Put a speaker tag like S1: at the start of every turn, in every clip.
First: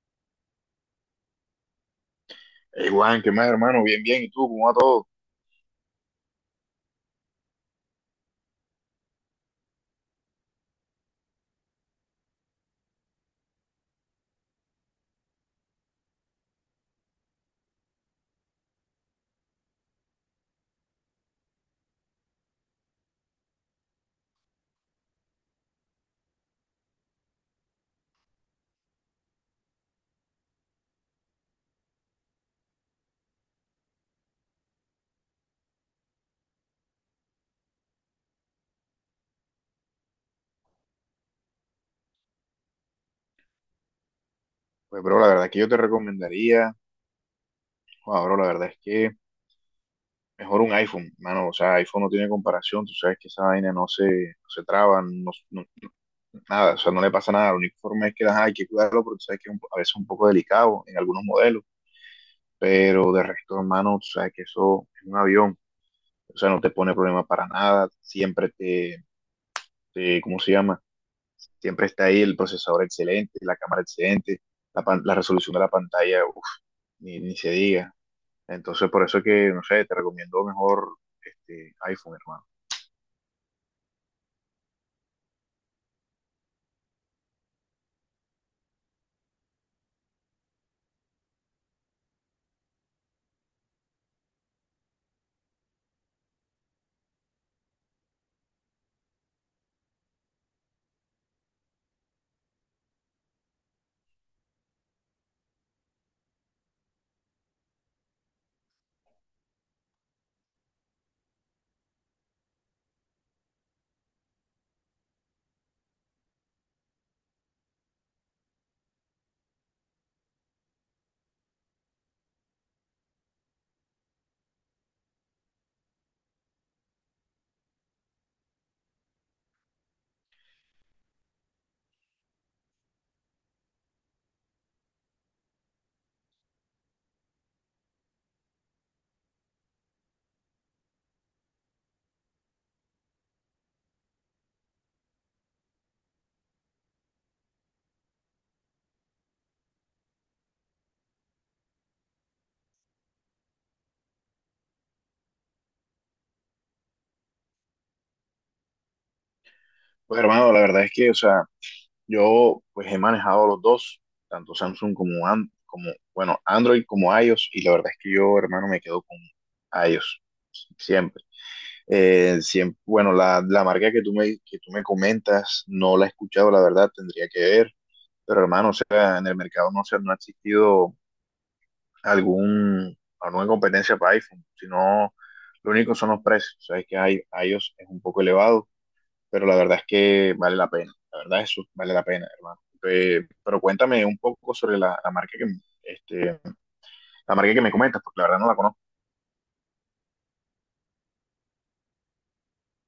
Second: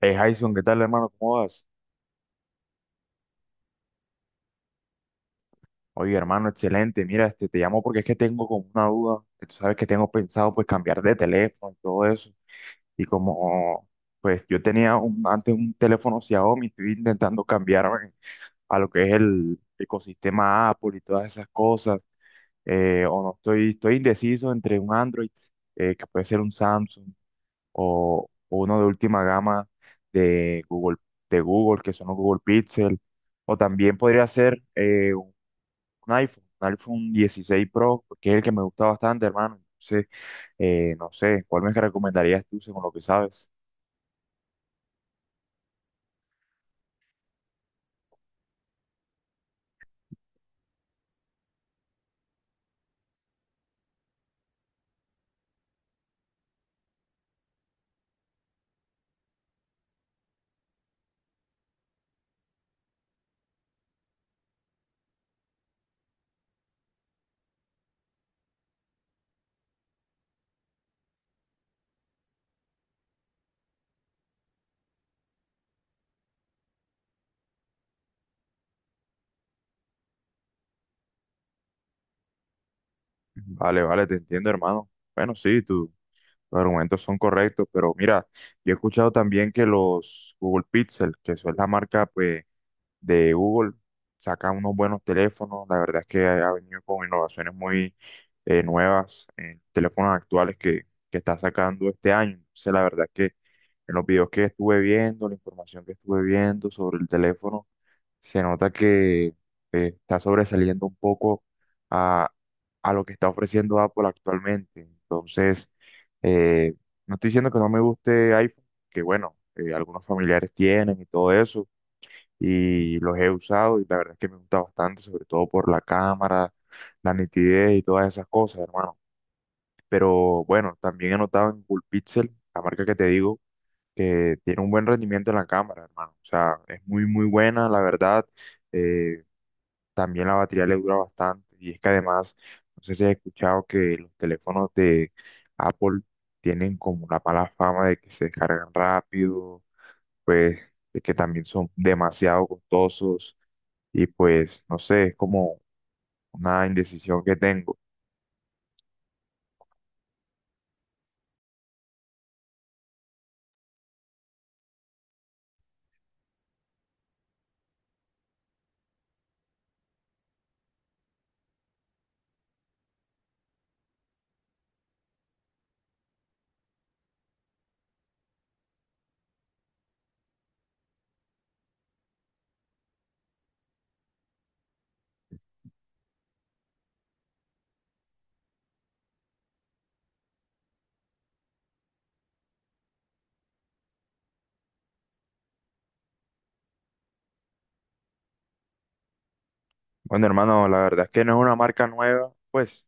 S1: Jason, ¿qué tal, hermano? ¿Cómo vas?
S2: Igual, Juan, ¿qué más, hermano? Bien, bien. ¿Y tú? ¿Cómo va todo?
S1: Oye, hermano, excelente. Mira, te llamo porque es que tengo como una duda. Que Tú sabes que tengo pensado, pues, cambiar de teléfono y todo eso. Y como, pues, yo tenía antes un teléfono Xiaomi, estoy intentando cambiarme a lo que es el ecosistema Apple y todas esas cosas. O no, estoy indeciso entre un Android, que puede ser un Samsung, o uno de última gama de Google, de Google, que son los Google Pixel, o también podría ser un iPhone 16 Pro, que es el que me gusta bastante, hermano. Entonces, no sé, ¿cuál me recomendarías tú según lo que sabes?
S2: Pues, bro, la verdad es que yo te recomendaría, joder, bro, la verdad es que mejor un iPhone, mano. O sea, iPhone no tiene comparación. Tú sabes que esa vaina no se traba, nada. O sea, no le pasa nada. La única forma es que ajá, hay que cuidarlo porque tú sabes que es a veces es un poco delicado en algunos modelos. Pero de resto, hermano, tú sabes que eso es un avión. O sea, no te pone problema para nada. Siempre te ¿cómo se llama? Siempre está ahí el procesador excelente, la cámara excelente, la, la resolución de la pantalla, uf, ni se diga. Entonces, por eso es que, no sé, te recomiendo mejor este iPhone, hermano.
S1: Vale, vale, te entiendo, hermano. Bueno, sí, tú. Los argumentos son correctos, pero mira, yo he escuchado también que los Google Pixel, que eso es la marca, pues, de Google saca unos buenos teléfonos. La verdad es que ha venido con innovaciones muy nuevas en teléfonos actuales que está sacando este año. Entonces, la verdad es que en los videos que estuve viendo, la información que estuve viendo sobre el teléfono, se nota que está sobresaliendo un poco a, a lo que está ofreciendo Apple actualmente. Entonces, eh, no estoy diciendo que no me guste iPhone, que bueno, algunos familiares tienen y todo eso y los he usado y la verdad es que me gusta bastante, sobre todo por la cámara, la nitidez y todas esas cosas, hermano. Pero bueno, también he notado en Coolpixel, la marca que te digo, que tiene un buen rendimiento en la cámara, hermano. O sea, es muy, muy buena, la verdad. Eh, también la batería le dura bastante y es que además, no sé si has escuchado que los teléfonos de Apple tienen como la mala fama de que se descargan rápido, pues de que también son demasiado costosos y pues no sé, es como una indecisión que tengo.
S2: Pues, hermano, la verdad es que, o sea, yo pues he manejado los dos, tanto Samsung como, como bueno, Android como iOS, y la verdad es que yo, hermano, me quedo con iOS, siempre. Siempre, bueno, la marca que tú me comentas no la he escuchado, la verdad, tendría que ver. Pero hermano, o sea, en el mercado no ha existido alguna competencia para iPhone, sino lo único son los precios. Sabes que hay, iOS es un poco elevado, pero la verdad es que vale la pena. La verdad eso vale la pena, hermano. Pero cuéntame un poco sobre la marca que, este, la marca que me comentas, porque la verdad no la conozco.
S1: Bueno, hermano, la verdad es que no es una marca nueva, pues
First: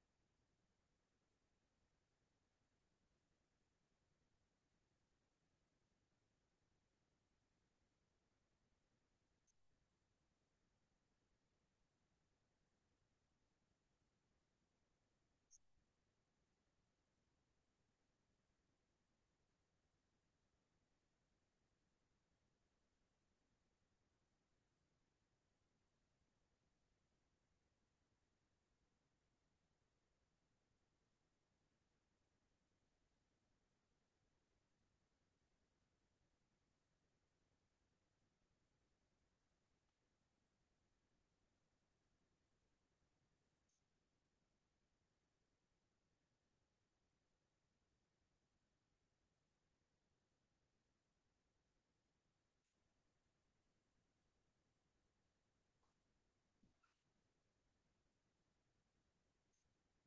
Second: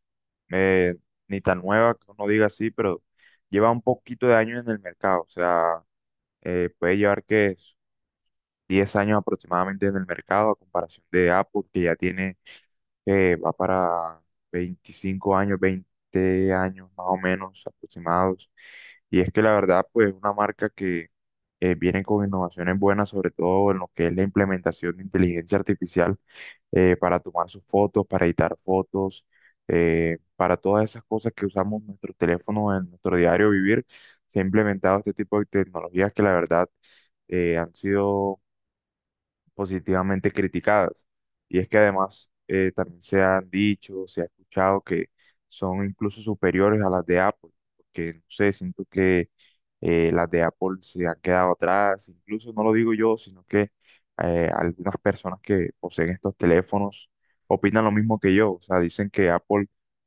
S1: eh, ni tan nueva que uno diga así, pero lleva un poquito de años en el mercado, o sea, puede llevar que 10 años aproximadamente en el mercado a comparación de Apple, que ya tiene, va para 25 años, 20 años más o menos aproximados. Y es que la verdad, pues es una marca que viene con innovaciones buenas, sobre todo en lo que es la implementación de inteligencia artificial para tomar sus fotos, para editar fotos, para todas esas cosas que usamos nuestros teléfonos en nuestro diario vivir, se ha implementado este tipo de tecnologías que la verdad han sido positivamente criticadas. Y es que además también se han dicho, se ha escuchado que son incluso superiores a las de Apple, porque no sé, siento que las de Apple se han quedado atrás, incluso no lo digo yo, sino que algunas personas que poseen estos teléfonos opinan lo mismo que yo, o sea, dicen que Apple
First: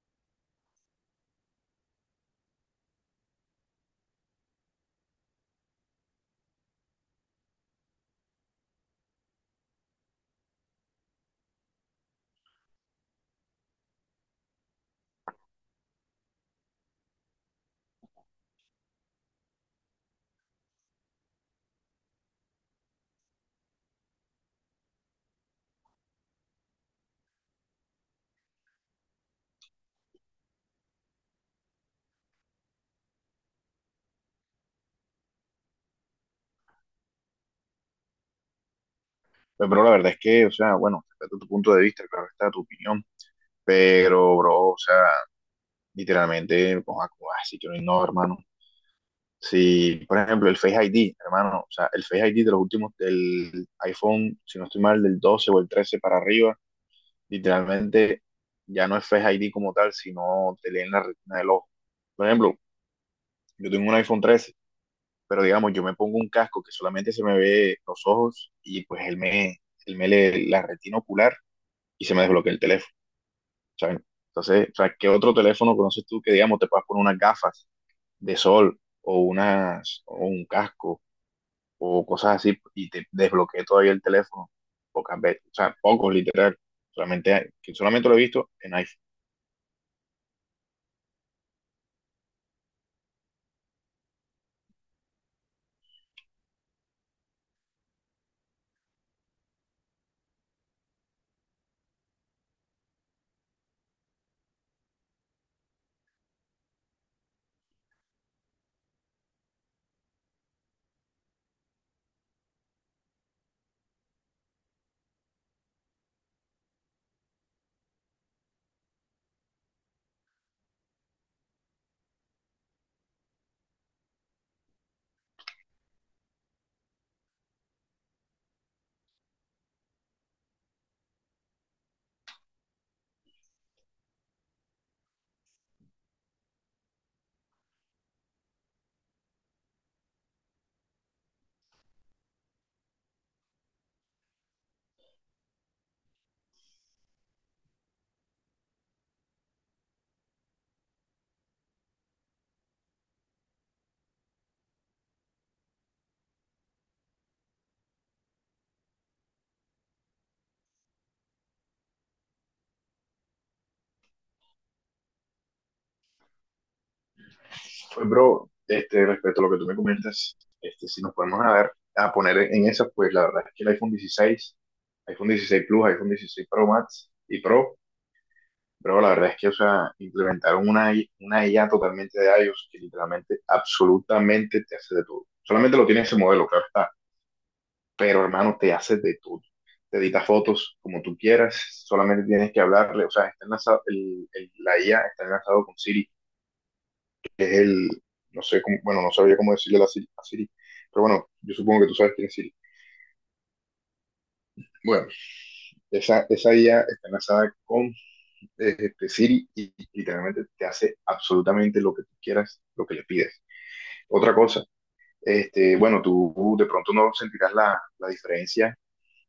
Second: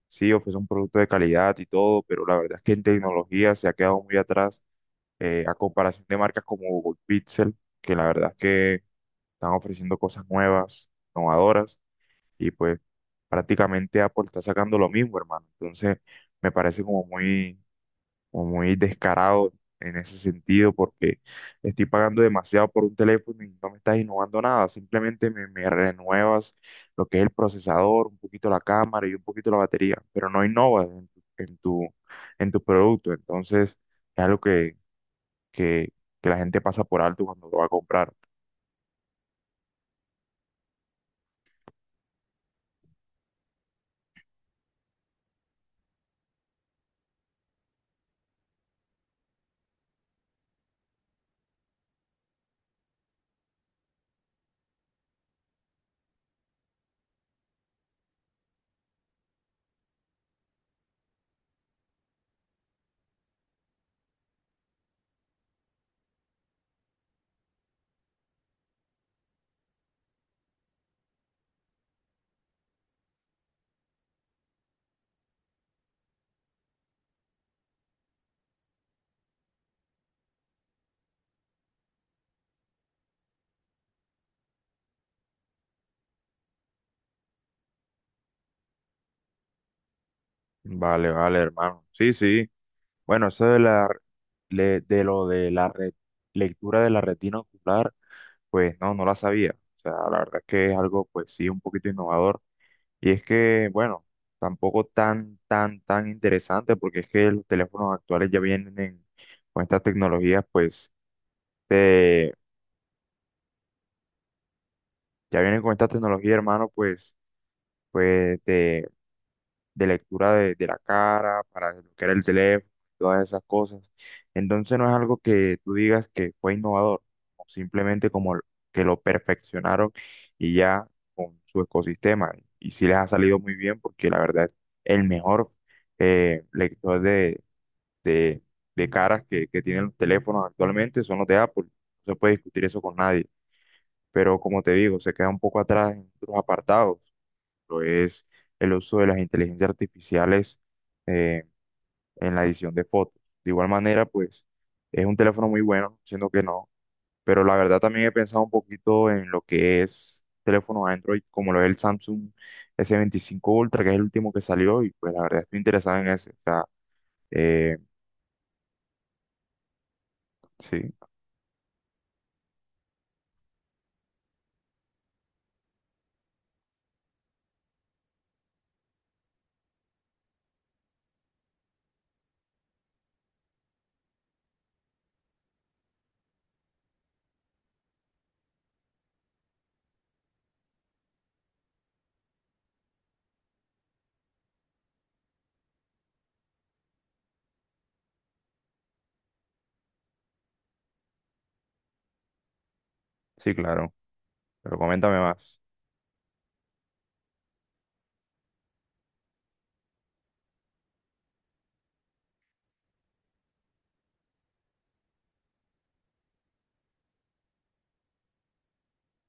S1: sí ofrece un producto de calidad y todo, pero la verdad es que en tecnología se ha quedado muy atrás a comparación de marcas como Google Pixel, que la verdad es que están ofreciendo cosas nuevas, innovadoras, y pues prácticamente Apple está sacando lo mismo, hermano. Entonces, me parece como muy descarado en ese sentido, porque estoy pagando demasiado por un teléfono y no me estás innovando nada, simplemente me renuevas lo que es el procesador, un poquito la cámara y un poquito la batería, pero no innovas en tu, en tu, en tu producto. Entonces, es algo que, que la gente pasa por alto cuando lo va a comprar.
S2: Pero, bro, la verdad es que, o sea, bueno, respeto tu punto de vista, claro está tu opinión, pero, bro, o sea, literalmente, pues, así que no, hermano. Si, por ejemplo, el Face ID, hermano, o sea, el Face ID de los últimos del iPhone, si no estoy mal, del 12 o el 13 para arriba, literalmente ya no es Face ID como tal, sino te leen la retina del ojo. Por ejemplo, yo tengo un iPhone 13, pero digamos, yo me pongo un casco que solamente se me ve los ojos y pues él me lee la retina ocular y se me desbloquea el teléfono, ¿saben? Entonces, o sea, ¿qué otro teléfono conoces tú que, digamos, te puedas poner unas gafas de sol o, unas, o un casco o cosas así, y te desbloqueé todavía el teléfono, pocas veces, o sea, pocos literal, que solamente lo he visto en iPhone.
S1: Vale, vale, hermano. Sí, sí. Bueno, eso de la de lo de la lectura de la retina ocular, pues no, no la sabía. O sea, la verdad es que es algo, pues sí, un poquito innovador. Y es que, bueno, tampoco tan, tan, tan interesante, porque es que los teléfonos actuales ya vienen con estas tecnologías, pues, de, ya vienen con estas tecnologías, hermano, pues, pues, de lectura de la cara, para desbloquear el teléfono, todas esas cosas. Entonces no es algo que tú digas que fue innovador, o simplemente que lo perfeccionaron y ya con su ecosistema. Y sí les ha salido muy bien porque la verdad es el mejor lector de, de caras que tienen los teléfonos actualmente son los de Apple. No se puede discutir eso con nadie. Pero como te digo, se queda un poco atrás en otros apartados ejemplo, es el uso de las inteligencias artificiales eh, en la edición de fotos. De igual manera, pues es un teléfono muy bueno, siendo que no, pero la verdad también he pensado un poquito en lo que es teléfono Android, como lo es el Samsung S25 Ultra, que es el último que salió, y pues la verdad estoy interesado en ese. O sea, eh,
S2: Pues, bro, respecto a lo que tú me comentas,
S1: sí,
S2: si nos podemos a ver, a poner en esas, pues la verdad es que el iPhone 16, iPhone 16 Plus, iPhone 16 Pro Max y Pro, pero la verdad es que, o sea, implementaron una, una IA totalmente de iOS que literalmente, absolutamente te hace de todo. Solamente lo tiene ese modelo, claro está, pero hermano, te haces de todo. Te editas fotos como tú quieras, solamente tienes que hablarle, o sea, está enlazado, la IA está enlazado con Siri, que es el, no sé cómo, bueno, no sabría cómo decirle la Siri, a Siri, pero bueno, yo supongo que tú sabes quién es Siri.
S1: sí, claro, pero
S2: Bueno,
S1: coméntame más.
S2: esa IA está enlazada con Siri y literalmente te hace absolutamente lo que tú quieras, lo que le pides. Otra cosa, bueno, tú de pronto no sentirás la diferencia,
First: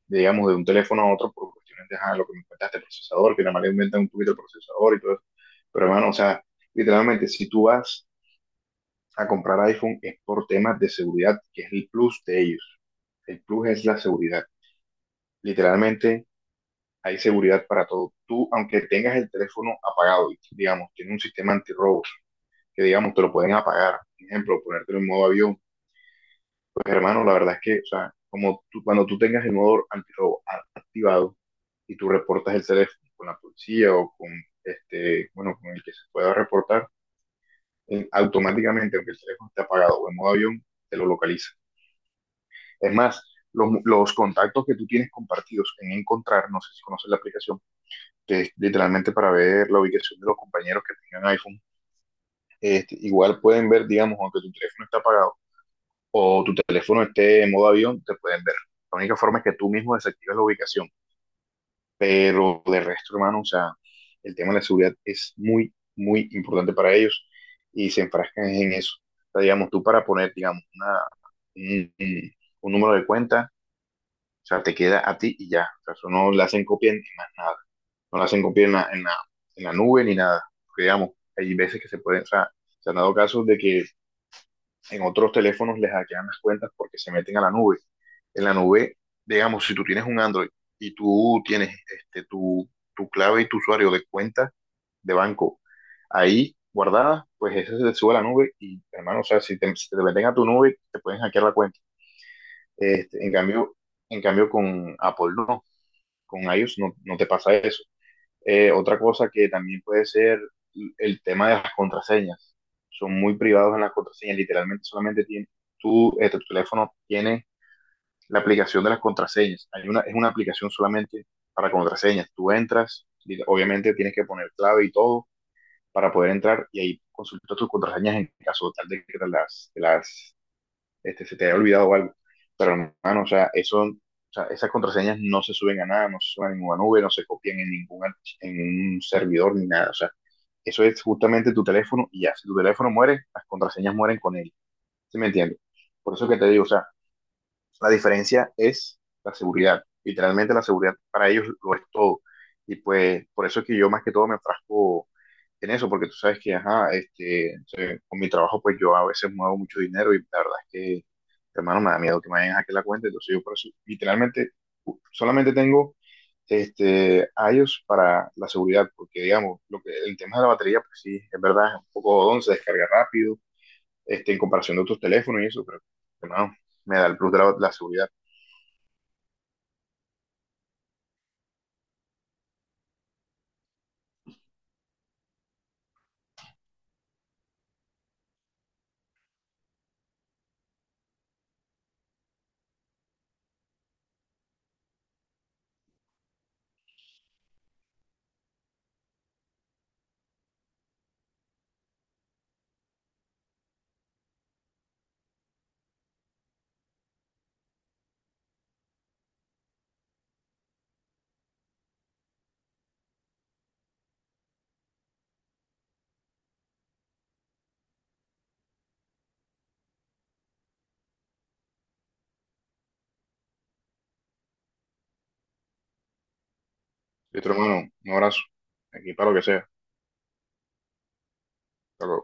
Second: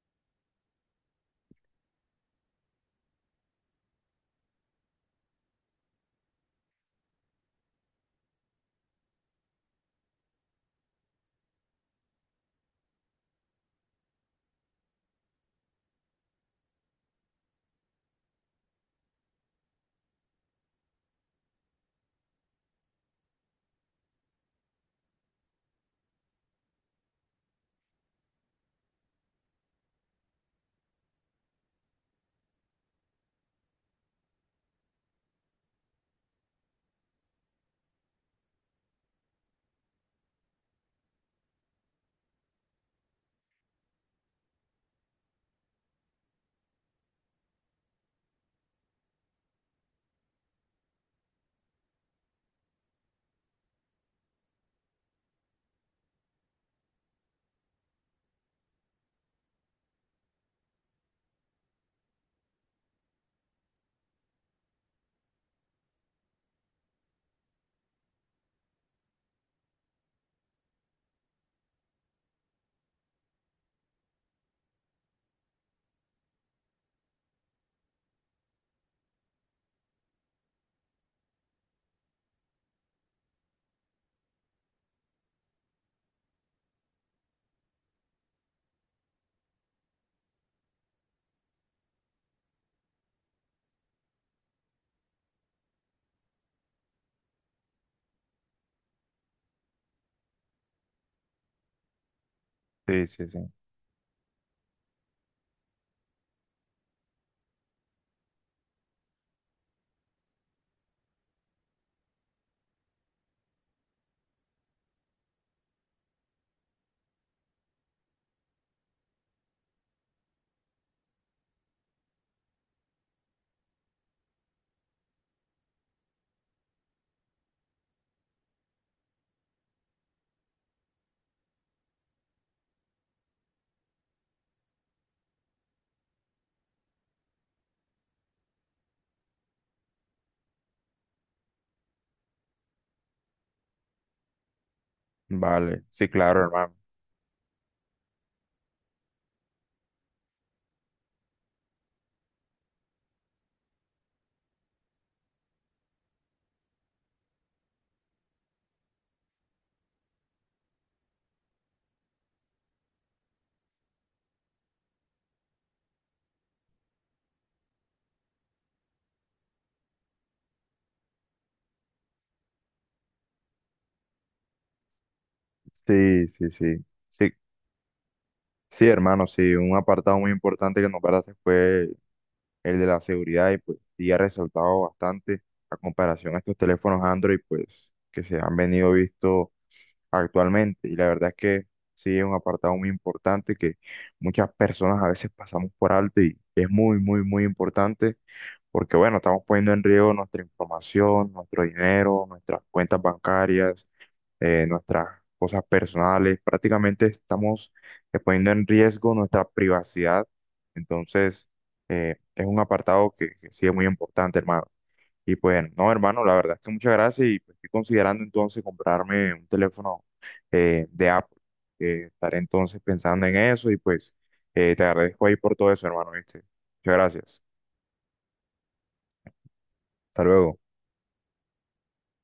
S2: digamos, de un teléfono a otro por cuestiones de ajá, lo que me cuentaste, el procesador, que nada más le inventan un poquito el procesador y todo eso. Pero hermano, o sea, literalmente, si tú vas a comprar iPhone es por temas de seguridad, que es el plus de ellos. El plus es la seguridad. Literalmente, hay seguridad para todo. Tú, aunque tengas el teléfono apagado, y, digamos, tiene un sistema antirrobo, que digamos, te lo pueden apagar. Por ejemplo, ponértelo en modo avión. Pues hermano, la verdad es que, o sea, como cuando tú tengas el modo antirrobo activado y tú reportas el teléfono con la policía o con bueno, con el que se pueda reportar, automáticamente, aunque el teléfono esté apagado o en modo avión, te lo localiza. Es más, los, los contactos que tú tienes compartidos en Encontrar, no sé si conoces la aplicación, que es literalmente para ver la ubicación de los compañeros que tengan iPhone, igual pueden ver, digamos, aunque tu teléfono está apagado o tu teléfono esté en modo avión, te pueden ver. La única forma es que tú mismo desactives la ubicación. Pero de resto, hermano, o sea, el tema de la seguridad es muy, muy importante para ellos y se enfrascan en eso. O sea, digamos, tú para poner, digamos, una, un un número de cuenta, o sea, te queda a ti y ya. O sea, eso no le hacen copia ni más nada. No le hacen copia en en la nube ni nada. Porque, digamos, hay veces que se pueden, o sea, se han dado casos de que en otros teléfonos les hackean las cuentas porque se meten a la nube. En la nube, digamos, si tú tienes un Android y tú tienes tu, tu clave y tu usuario de cuenta de banco ahí guardada, pues ese se te sube a la nube y, hermano, o sea, si te meten a tu nube, te pueden hackear la cuenta.
S1: Sí, sí,
S2: Este, en
S1: sí.
S2: cambio, en cambio, con Apple no, con iOS no, no te pasa eso. Otra cosa que también puede ser el tema de las contraseñas. Son muy privados en las contraseñas, literalmente solamente tiene, tu teléfono tiene la aplicación de las contraseñas. Hay una, es una aplicación solamente para contraseñas. Tú entras, y obviamente tienes que poner clave y todo para poder entrar y ahí consultas tus contraseñas en caso tal de que te las se te haya olvidado algo. Pero hermano, o sea, eso, o sea, esas contraseñas no se suben a nada, no se suben a ninguna nube, no se copian en en un servidor ni nada. O sea, eso es justamente tu teléfono y ya, si tu teléfono muere, las contraseñas mueren con él. ¿Sí me entiendes?
S1: Vale, sí,
S2: Por eso que
S1: claro,
S2: te digo, o
S1: hermano.
S2: sea, la diferencia es la seguridad. Literalmente la seguridad para ellos lo es todo. Y pues por eso es que yo más que todo me enfrasco en eso, porque tú sabes que, ajá, con mi trabajo pues yo a veces muevo mucho dinero y la verdad es que, hermano, me da miedo que me vayan a hackear la cuenta. Entonces yo por eso literalmente solamente tengo a ellos para la seguridad, porque digamos, lo que, el tema de la batería, pues sí, es verdad, es un poco don, se descarga rápido, en comparación de otros teléfonos y eso, pero
S1: Sí, sí,
S2: hermano,
S1: sí.
S2: me da el
S1: Sí,
S2: plus de la seguridad.
S1: sí, hermano, sí, un apartado muy importante que nombraste fue el de la seguridad y pues sí ha resaltado bastante a comparación a estos teléfonos Android pues que se han venido visto actualmente y la verdad es que sí es un apartado muy importante que muchas personas a veces pasamos por alto y es muy muy muy importante porque bueno, estamos poniendo en riesgo nuestra información, nuestro dinero, nuestras cuentas bancarias nuestras cosas personales, prácticamente estamos poniendo en riesgo nuestra privacidad. Entonces, es un apartado que sí es muy importante, hermano. Y pues, no, hermano, la verdad es que muchas gracias y pues, estoy considerando entonces comprarme un teléfono de Apple. Estaré entonces pensando en eso y pues te agradezco ahí por todo eso, hermano, ¿viste? Muchas
S2: Y
S1: gracias.
S2: otro hermano, un abrazo, aquí para lo que sea.
S1: Hasta luego.
S2: Hasta luego.